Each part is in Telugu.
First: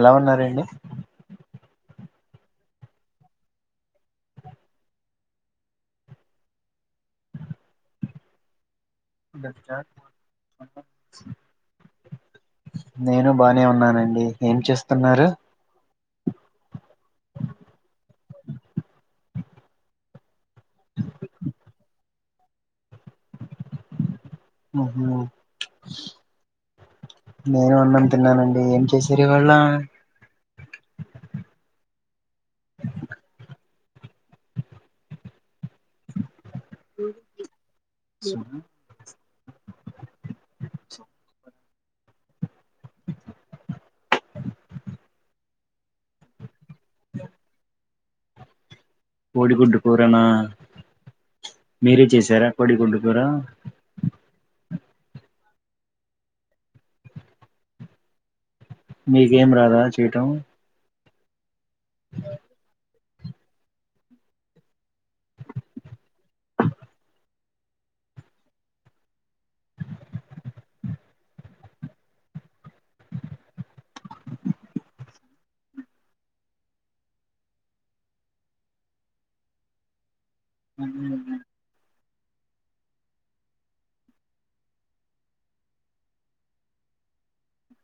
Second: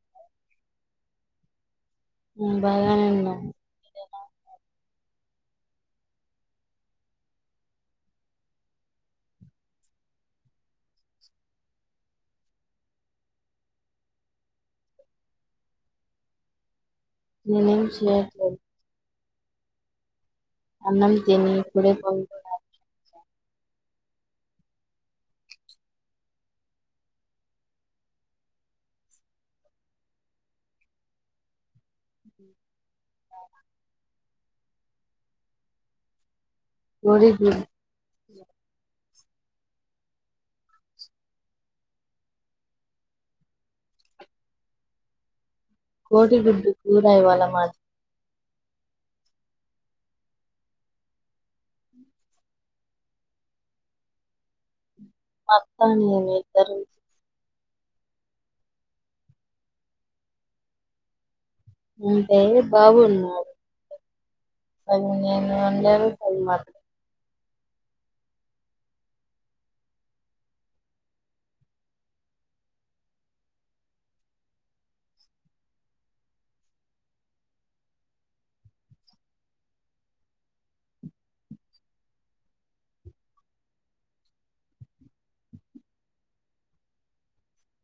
ఎలా ఉన్నారండి బాగానే ఉన్నం మీరు అలా ఉన్నారు నేను బానే ఉన్నానండి ఏం చేస్తున్నారు ననేను చేయట్లేదు అన్నం తిని ఇపుడే పో నేను అన్నం తిన్నానండి ఏం చేసిరు ఇవాళ కోడి గుడ్ కోడి గుడ్డు కూర ఇవాల మాద్ కోడిగుడ్డు కూరనా మీరే చేశారా కోడిగుడు కూరా మా అత్త నేను ఇద్దరం చే మీకేం రాదా చేయటం అంటే బాబు ఉన్నాడు [unintelligible]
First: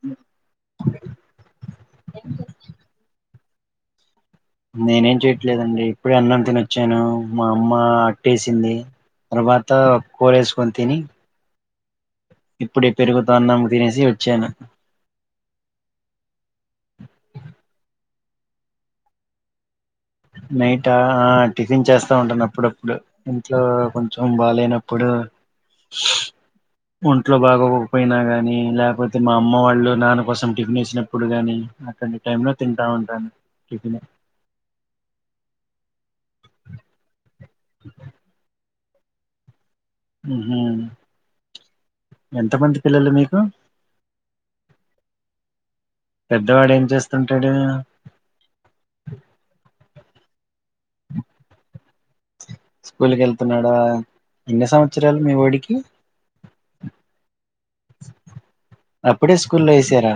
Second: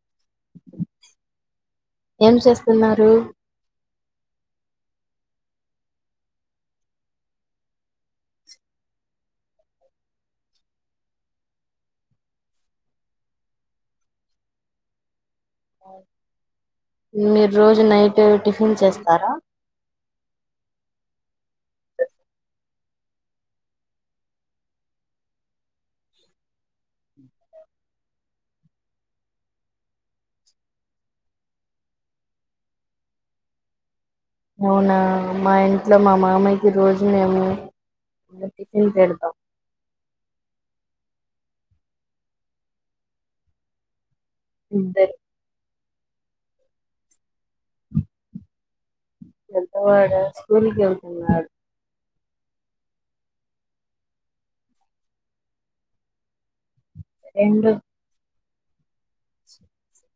అ ఏం చేస్తున్నారు నేనేం చెయట్లేదు అండి ఇప్పుడే అన్నం తిని వొచ్చాను. మా అమ్మ అట్టేసింది. తర్వాత కూర వేసుకొని తిని ఇప్పుడే పెరుగు తో అన్నం తినేసి వచ్చాను మీరు రోజు నైట్ టిఫిన్ చేస్తారా నైట్ ఆ ఆ టిఫిన్ చేస్తా ఉంటాను అప్పుడప్పుడు ఇంట్లో కొంచెం బాలేనప్పుడు ఒంట్లో బాగోకపోయినా గాని లేకపోతే మా అమ్మ వాళ్ళు నాన్న కోసం టిఫిన్ వేసినప్పుడు కాని, అట్లాంటి టైం లో తింటా ఉంటాను టిఫిన్. అవునా మా ఇంట్లో మా మామయ్యకి రోజు మేము ఇంతేడుతం ఉహు ఎంతమంది పిల్లలు మీకు ఇద్దరు పెద్దవాడు ఏం చేస్తుంటాడు పెద్ద వాడా స్కూల్కి వెళ్తున్నాడు స్కూల్కి వెళ్తున్నాడా ఎన్ని సంవత్సరాలు మీ ఓడికి రెండు అప్పుడే స్కూల్లో వేసారా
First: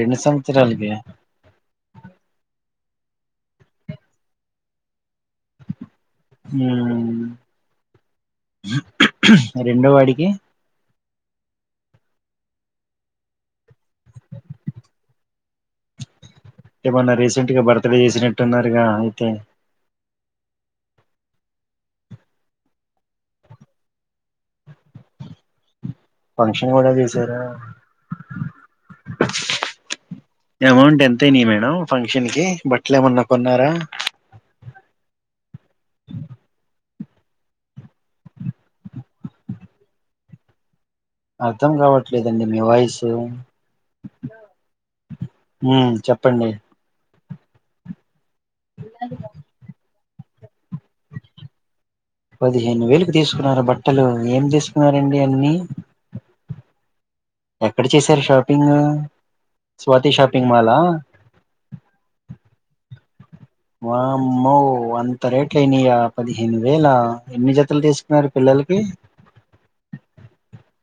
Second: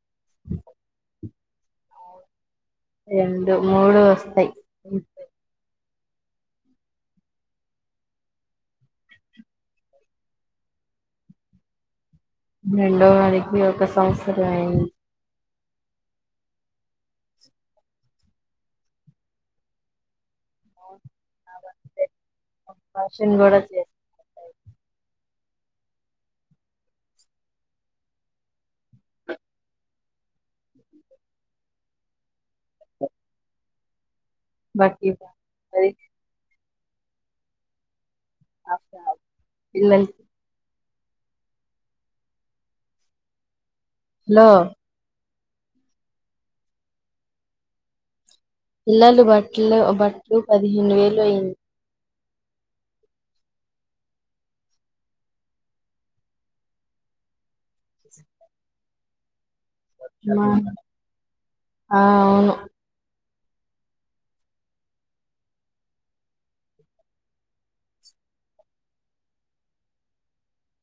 రెండు సంవత్సరాలకి రెండు మూడు వస్తయ్ ఆ రెండో వాడికి రెండో వాడికి ఒక సంవత్సరం అయింది ఏమన్నా రీసెంట్ గా బర్త్ డే చేసినట్టున్నారుగా అయితే ఫషన్ కూడా చేస్తు ఫంక్షన్ కూడా చేసారా అమౌంట్ ఎంత్తెనాయి మేడం ఫంక్షన్ కి బట్టలు ఏమన్నా కొన్నారా బాటి అది పిల్లల్ అర్థం కావట్లేదండి మీ వాయిసు లో హ చెప్పండి పిల్లలు బట్లు బట్ లు పదిహేను వేలు అయ్యింది పదిహేను వేలుకి తీసుకున్నార బట్టలు ఏం చేసుకున్నారండి అన్నీ ఎక్కడ చేశారు షాపింగ్ స్వాతి షాపింగ్ మాల్ ఆ ఆ అవును వామ్మో అంత రేట్లుయినాయ్యా పదిహేను వేల ఎన్ని జతలు తీసుకున్నారు పిల్లలకి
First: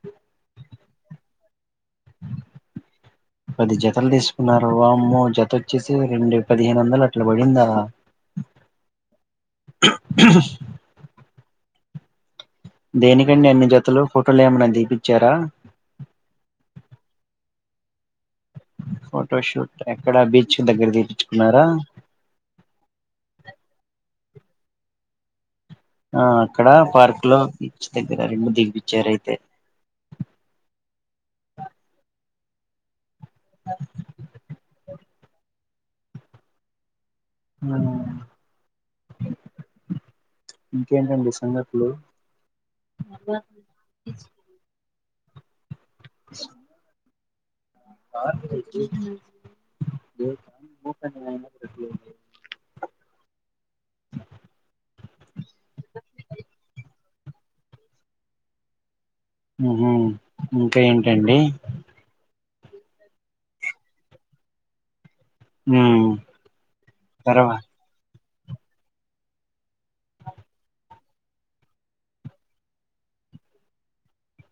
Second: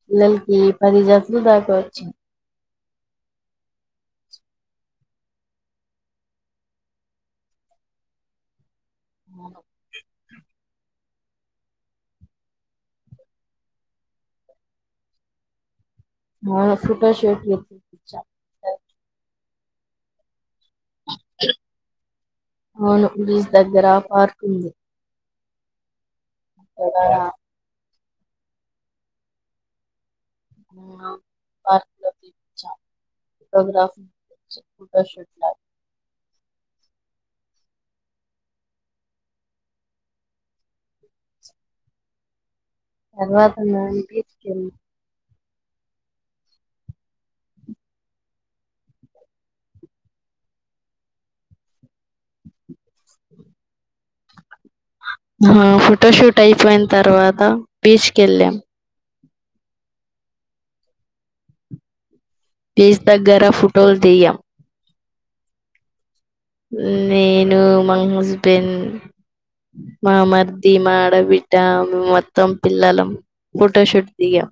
పిల్లలకి పది జతలు దాకా వచ్చిం పది జతలు తీసుకున్నారు వామ్మో జత వచ్చేసి రెండు పదిహేను వందలు అట్ల పడిందా ఆ దేనికండి అన్ని జతలు ఫోటోలు ఏమన్నా దీపిచారా మో ఫోటో షూట్ దీపిచ్చా ఫోటో షూట్ ఎక్కడి అవును బీచ్ దగ్గర పార్కు [unintelligible] ఆ అక్కడ పార్క్ లో [unintelligible] రెండు తినిపిచ్చారైతే అవును పార్కలో తినిపిచ్చాం. ఫోటోగ్రాఫర్ని పిలిచి ఫోటో షూట్ [unintelligible] ఇంకేంటండి సంగతులు తర్వాత నాన్ బీచ్కెల్ల స హా ఈ రోజు అయినంక అహ ఫోటోషూట్ అయిపోయిన తర్వాత బీచ్కేళ్ళాం. ఉహు ఇంకా ఏంటండి. పీజ్ దగ్గర ఫోటోలు తియ్యం. ఊ నేను మా హస్బ్ బెండ్ మా మర్ది మా ఆడబిడ్డ మొత్తం పిల్లలం ఫోటోషూట్ దిగాం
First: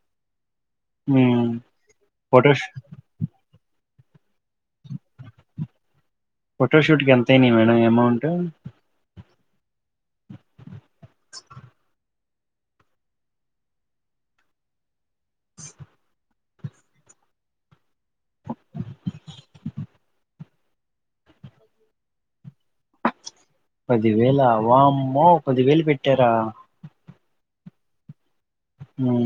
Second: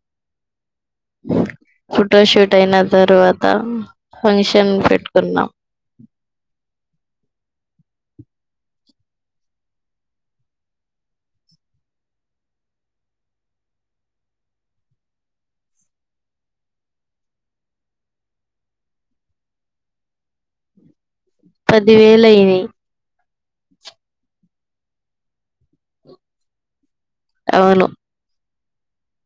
ఉమ్ ఫోటోషూట్ ఫోటోష్ అయినా తరువాత ఫంక్షన్ పెట్టుకున్నాం ఫోటోషూట్కి ఎంతయినీయి మేడం అమౌంట్ పదివేలయినయి. పదివేలా వామ్మో పదివేలు పెట్టారా అవును. ఊ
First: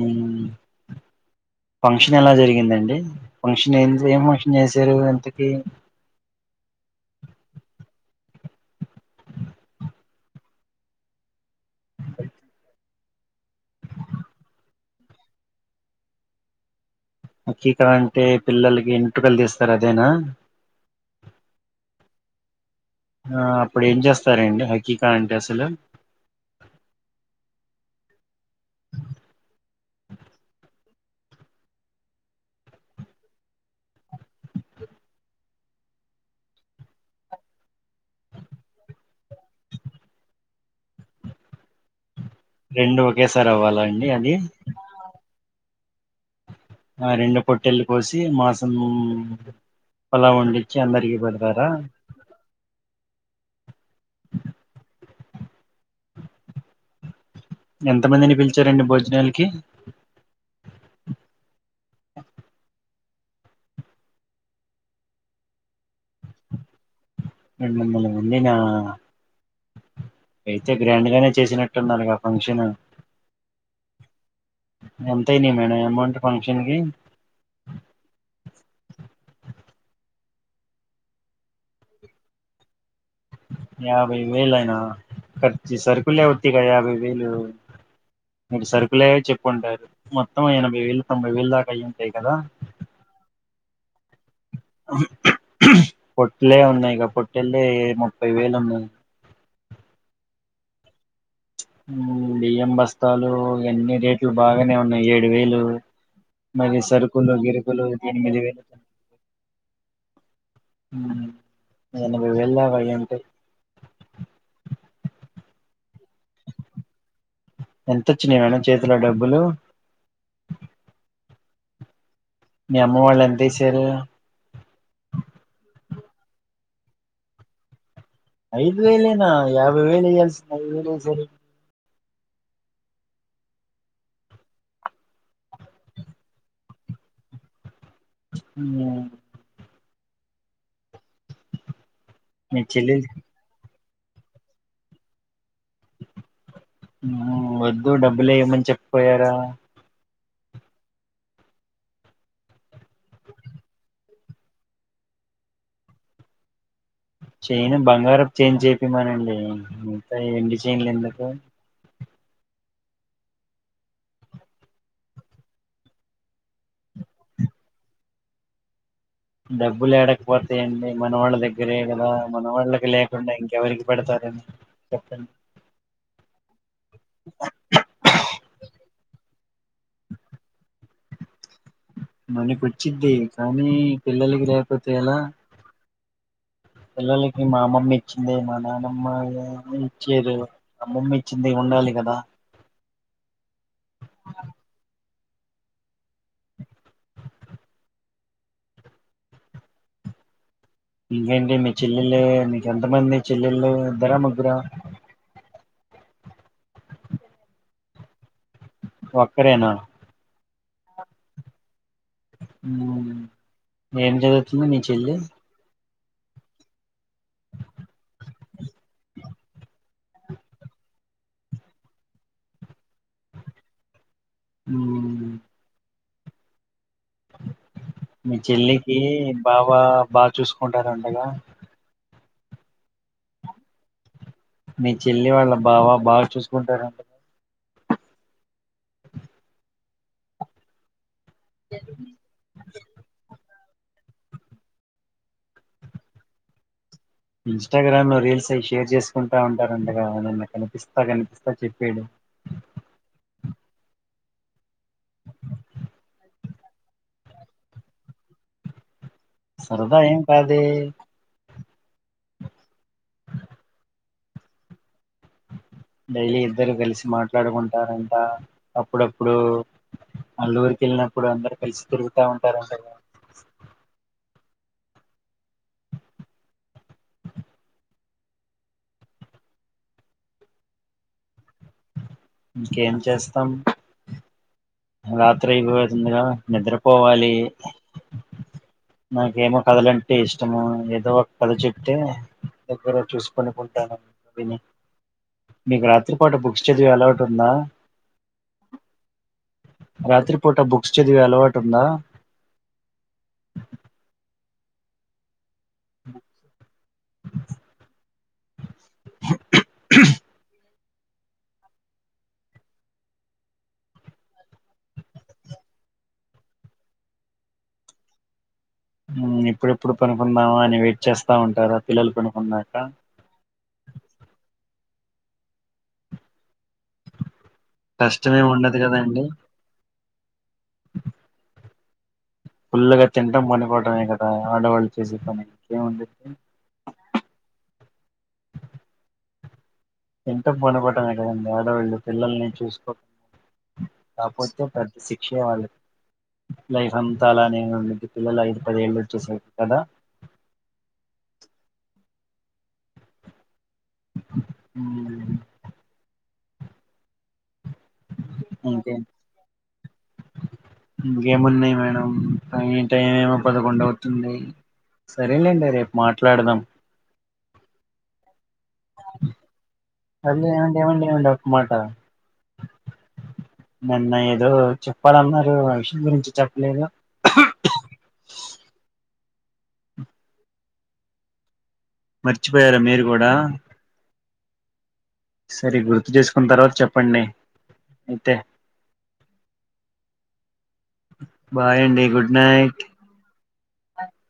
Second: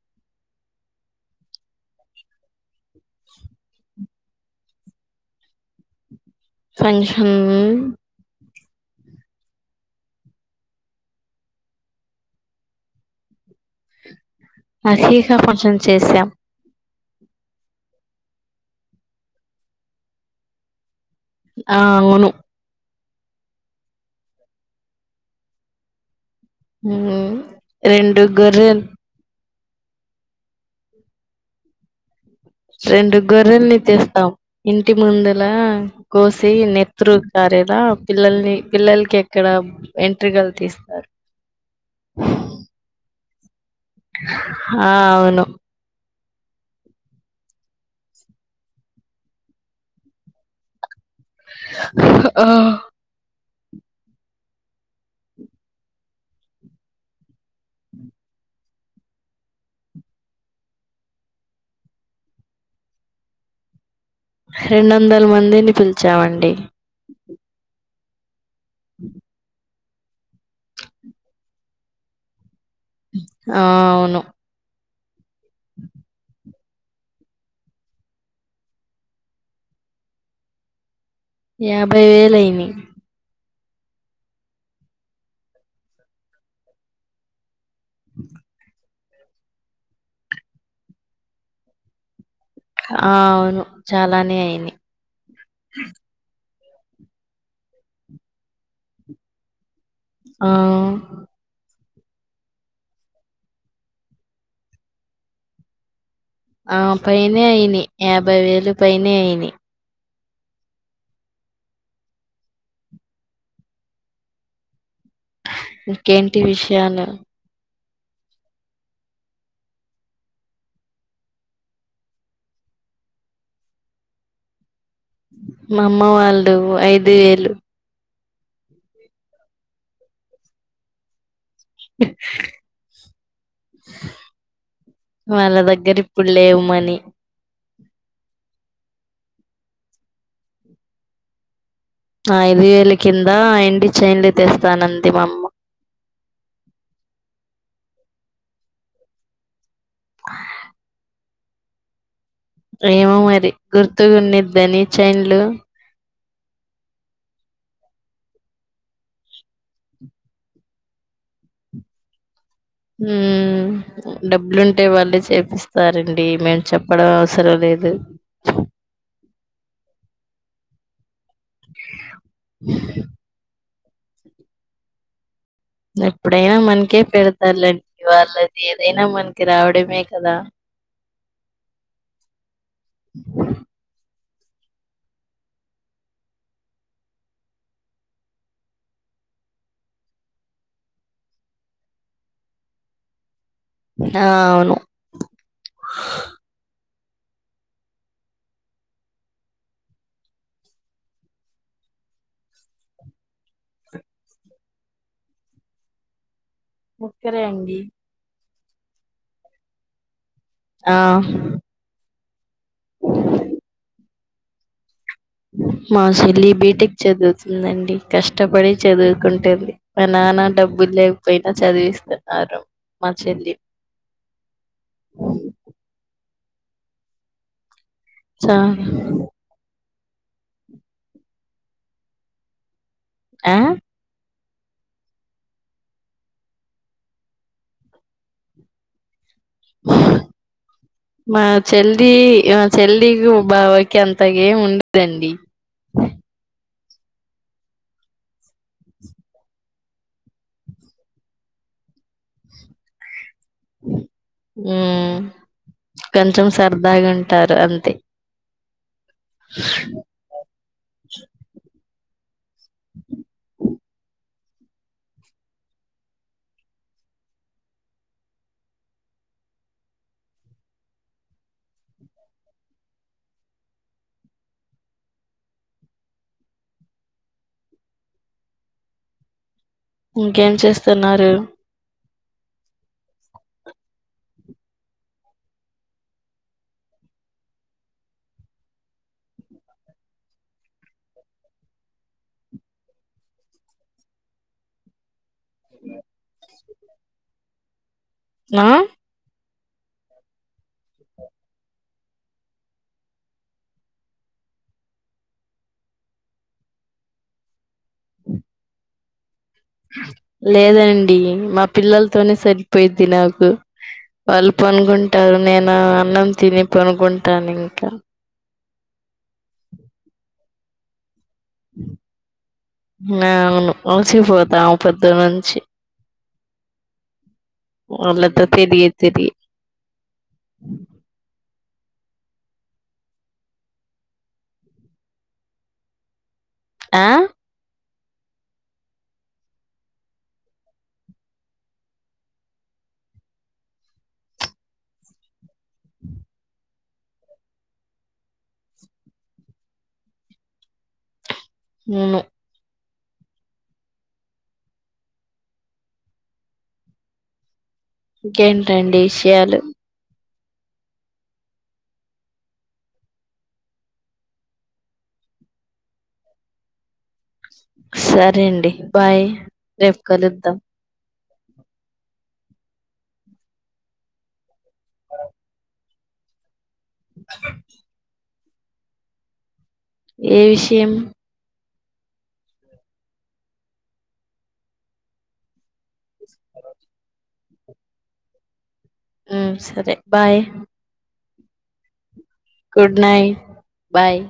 ఫంక్షన్ ఎలా జరిగిందండి ఫంక్షన్ ఏం ఏం ఫంక్షన్ చేసారు ఇంతకీ ఫంక్షన్ అ హకిక ఫంక్షన్ చేసాం హాక్కిక అంటే పిల్లలకి ఇంటుకలు తీస్తారు అదేనా ఆ అవును. ఆ అప్పుడు ఏం చేస్తారండి హకీకా అంటే అసలు ఊ రెండు గొర్రెల్ రెండు గొర్రెల్ని తేస్తాం ఇంటి ముందులా కోసి నేత్రు కారేద పిల్లల్ని పిల్లలకి ఎక్కడ ఎంట్రుకలు తీస్తారు రెండు ఒకేసారి అవ్వాల ఆ అవును. ఆ రెండు పొట్టెల్లు కోసి మాంసం పలావ్వండిచ్చి అందరికి పెడతారా ఎంతమందిని పిలిచారండి భోజనాలకి రెండు వందల మందిని పిలిచామండి. రెండు వందల మంద్ మంది నా అయితే గ్రాండ్ గానే చేసినట్టున్నారులుగా ఫంక్షన్ ఆ అవును అ మే అమౌంట్ షం యాభై వేల అయిని యాభై వేలు అయినా ఖర్చ సరుకులే వతి క యాభై వేలు మీ సరి ప్పులేవో చెప్పుంటారు మొత్తం ఎనభై వేలు తొంభై వేలు దాకా అయి ఉంటాయి కదా ఆ అవును చాలానే అయి [inaudible] ఇలే ఉన్నాయి కాబొట్టెళ్ళి ముప్పై వేలు ఉన్నాయి ఆ బియ్యం బస్తాలు ఎన్ని రేట్లు బాగానే ఉన్నాయి ఏడు వేలు మరి ఆ సరుకులు పైనే అయిని గిరుకులు యాభై వేలు పైనే అయిని యేనబాయ్ వెళ్ళావ ఏంట ఇంకేంటి విషయాలు ఎంతొచ్చినయి మేడం చేతిలో డబ్బులు మీ అమ్మ వాళ్ళ ఎంత వేసారు మా అమ్మ వాళ్ళ ఐదు వేళ ఐదు వేలేనా యాభై వేలే కల్సిన ఐదు వేలే సరే వాళ్ళ దగ్గర ఇప్పుడు లేవుమని ఆ మీ ఐదు వేల చెల్లెలు కింద అడి చైన్లు తెస్తాను అంతిమమ్మ వద్దు డబ్బులేయమని చెప్పపోయారా [inaudible] ఏమో మరి గుర్తుగా ఉండదిని చైన్లు చను బంగారపు చేన్ చేపిమానండి మితా ఎండి చేన్లు ఎందుకు డబ్బులుంటే వాళ్ళే చేపిస్తారండి మేము చెప్పడం అవసరం లేదు డబ్బులు లేడకపోతాయండి మన వాళ్ళ దగ్గర దరే కదా మన వాళ్ళకి లేకుండా ఇంకెవరికి పెడతారంని చెప్పండి ఎప్పుడైనా మనకే పెడతారులండి వాళ్ళది ఏదైనా మనకి రావడమే కదా మనకు వచ్చద్దే కానీ పిల్లకి రేపత ఏలా పిల్లలకి మా అమ్మమ్మ ఇచ్చింది మా నానమ్మ ఇచ్చారు అమ్మమ్మ ఇచ్చింది ఉండాలి కదా ఆ అవును ఇంకేంటి మీ చెల్లెల్ళ మీక ఎంతమంది చెల్లెళ్ళు ఇద్దరా ముగ్గుర ఒక్కరే అండి ఒక్కరే నా ఆ హు ఏం చదువుతుంది నెక్స్ట్ ఏంది మా చెల్లి బీటెక్ చదువుతుందండి కష్టపడి చదువుకుంటుంది మా నాన్న డబ్బులు లేకపోయినా చదివిస్తున్నారు మా చెల్లి ఊ మీ చా చెల్లికి బావ బాగా చూసుకుంటార అండగా ఆ మీ చెల్లి వాళ్ల బావ బాగా చూసుకుంటారా ఉహ్ మా చెల్లి ఆ చెల్లి యు బావకి అంత ఏం ఉండదండి ఇన్స్టాగ్రామ్ లో రీల్స్ అయి షేర్ చేసుకుంటా ఉంటారంటగా నన్ను కనిపిస్తా కనిపిస్తా చెప్పాడు ఉ కొంచెం సరదాగుంటారు అంతే సరదా ఏం కాదే డైలీ ఇద్దరు కలిసి మాట్లాడుకుంటారంటా అప్పుడప్పుడు వల్లూరికి వెళ్ళినప్పుడు అందరు కలిసి తిరుగుతా ఉంటారుంటగా ఇంకేం చేస్తున్నారు ఇంకేం చేస్తాం రాత్రి ఇపోతుందిగా నిద్రపోవాలి నాకేమో కథలంటే ఇష్టము ఏదో ఒక కథ చెప్తే దగ్గర చూసి పడుకుంటాను విని మీకు రాత్రి పూట బుక్ బుక్స్ చదివే అలవాటు ఉందా ఆ రాత్రిపూట బుక్స్ చదివే అలవాటు ఉందా బుక్స్ ఉఫ్ లేదండి అండి మా పిల్లలతోనే సరిపోయిద్ది నాకు వాళ్ళు పనుకుంటారు నేను అన్నం తిని పనుకుంటాను ఇంకా హు ఎప్పుడు ఎప్పుడు పనుకుం మామ నేను వెయిట్ చేస్తా బాగుంటారా పిల్లలు పడుకున్నాక అలసి పోతాం పొద్దుననుంచి వాళ్ళ ఇద్దరు కష్టమేమి ఉండదు తిరిగి కదండి తిరిగి ఫుల్లుగా తినడం పనుకోవడమే కదా ఆడవాళ్ళు చేసే పని ఇంకేముంది ఆ తింటాం పనుకోవడమే కదండి ఆడవాళ్లు పిల్లల్ని చూసుకోకపోతే పెద్ద శిక్షే వాళ్ళకి లైఫ్ అంతా అలానే ఉండి పిల్లలు ఐదు పదేళ్ళు వచ్చేసరికి కదా నో నో ఊ ఇంకే ఇంకేంటండి విషయాలు ఇంకేమున్నాయి మేడం ఆ టైం పదకొండు అవుతుంది. సరేలేండి రేపు మాట్లాడుదాం. సార్ సరేండి బాయ్ రేపు అదే కలుద్దాం. ఏమండి ఏమండి ఏమండి ఒక్క మాట నిన్న ఏదో చెప్పాలన్నారు. ఆ విషయం గురించి చెప్ప లేదు. ఏ విషయం మర్చిపోయారా మీరు గూడా సరే గుర్తు చేసుకున్న తర్వాత చెప్పండి. అయితే మ్ సరే బాయ్ బాయండి good night good night bye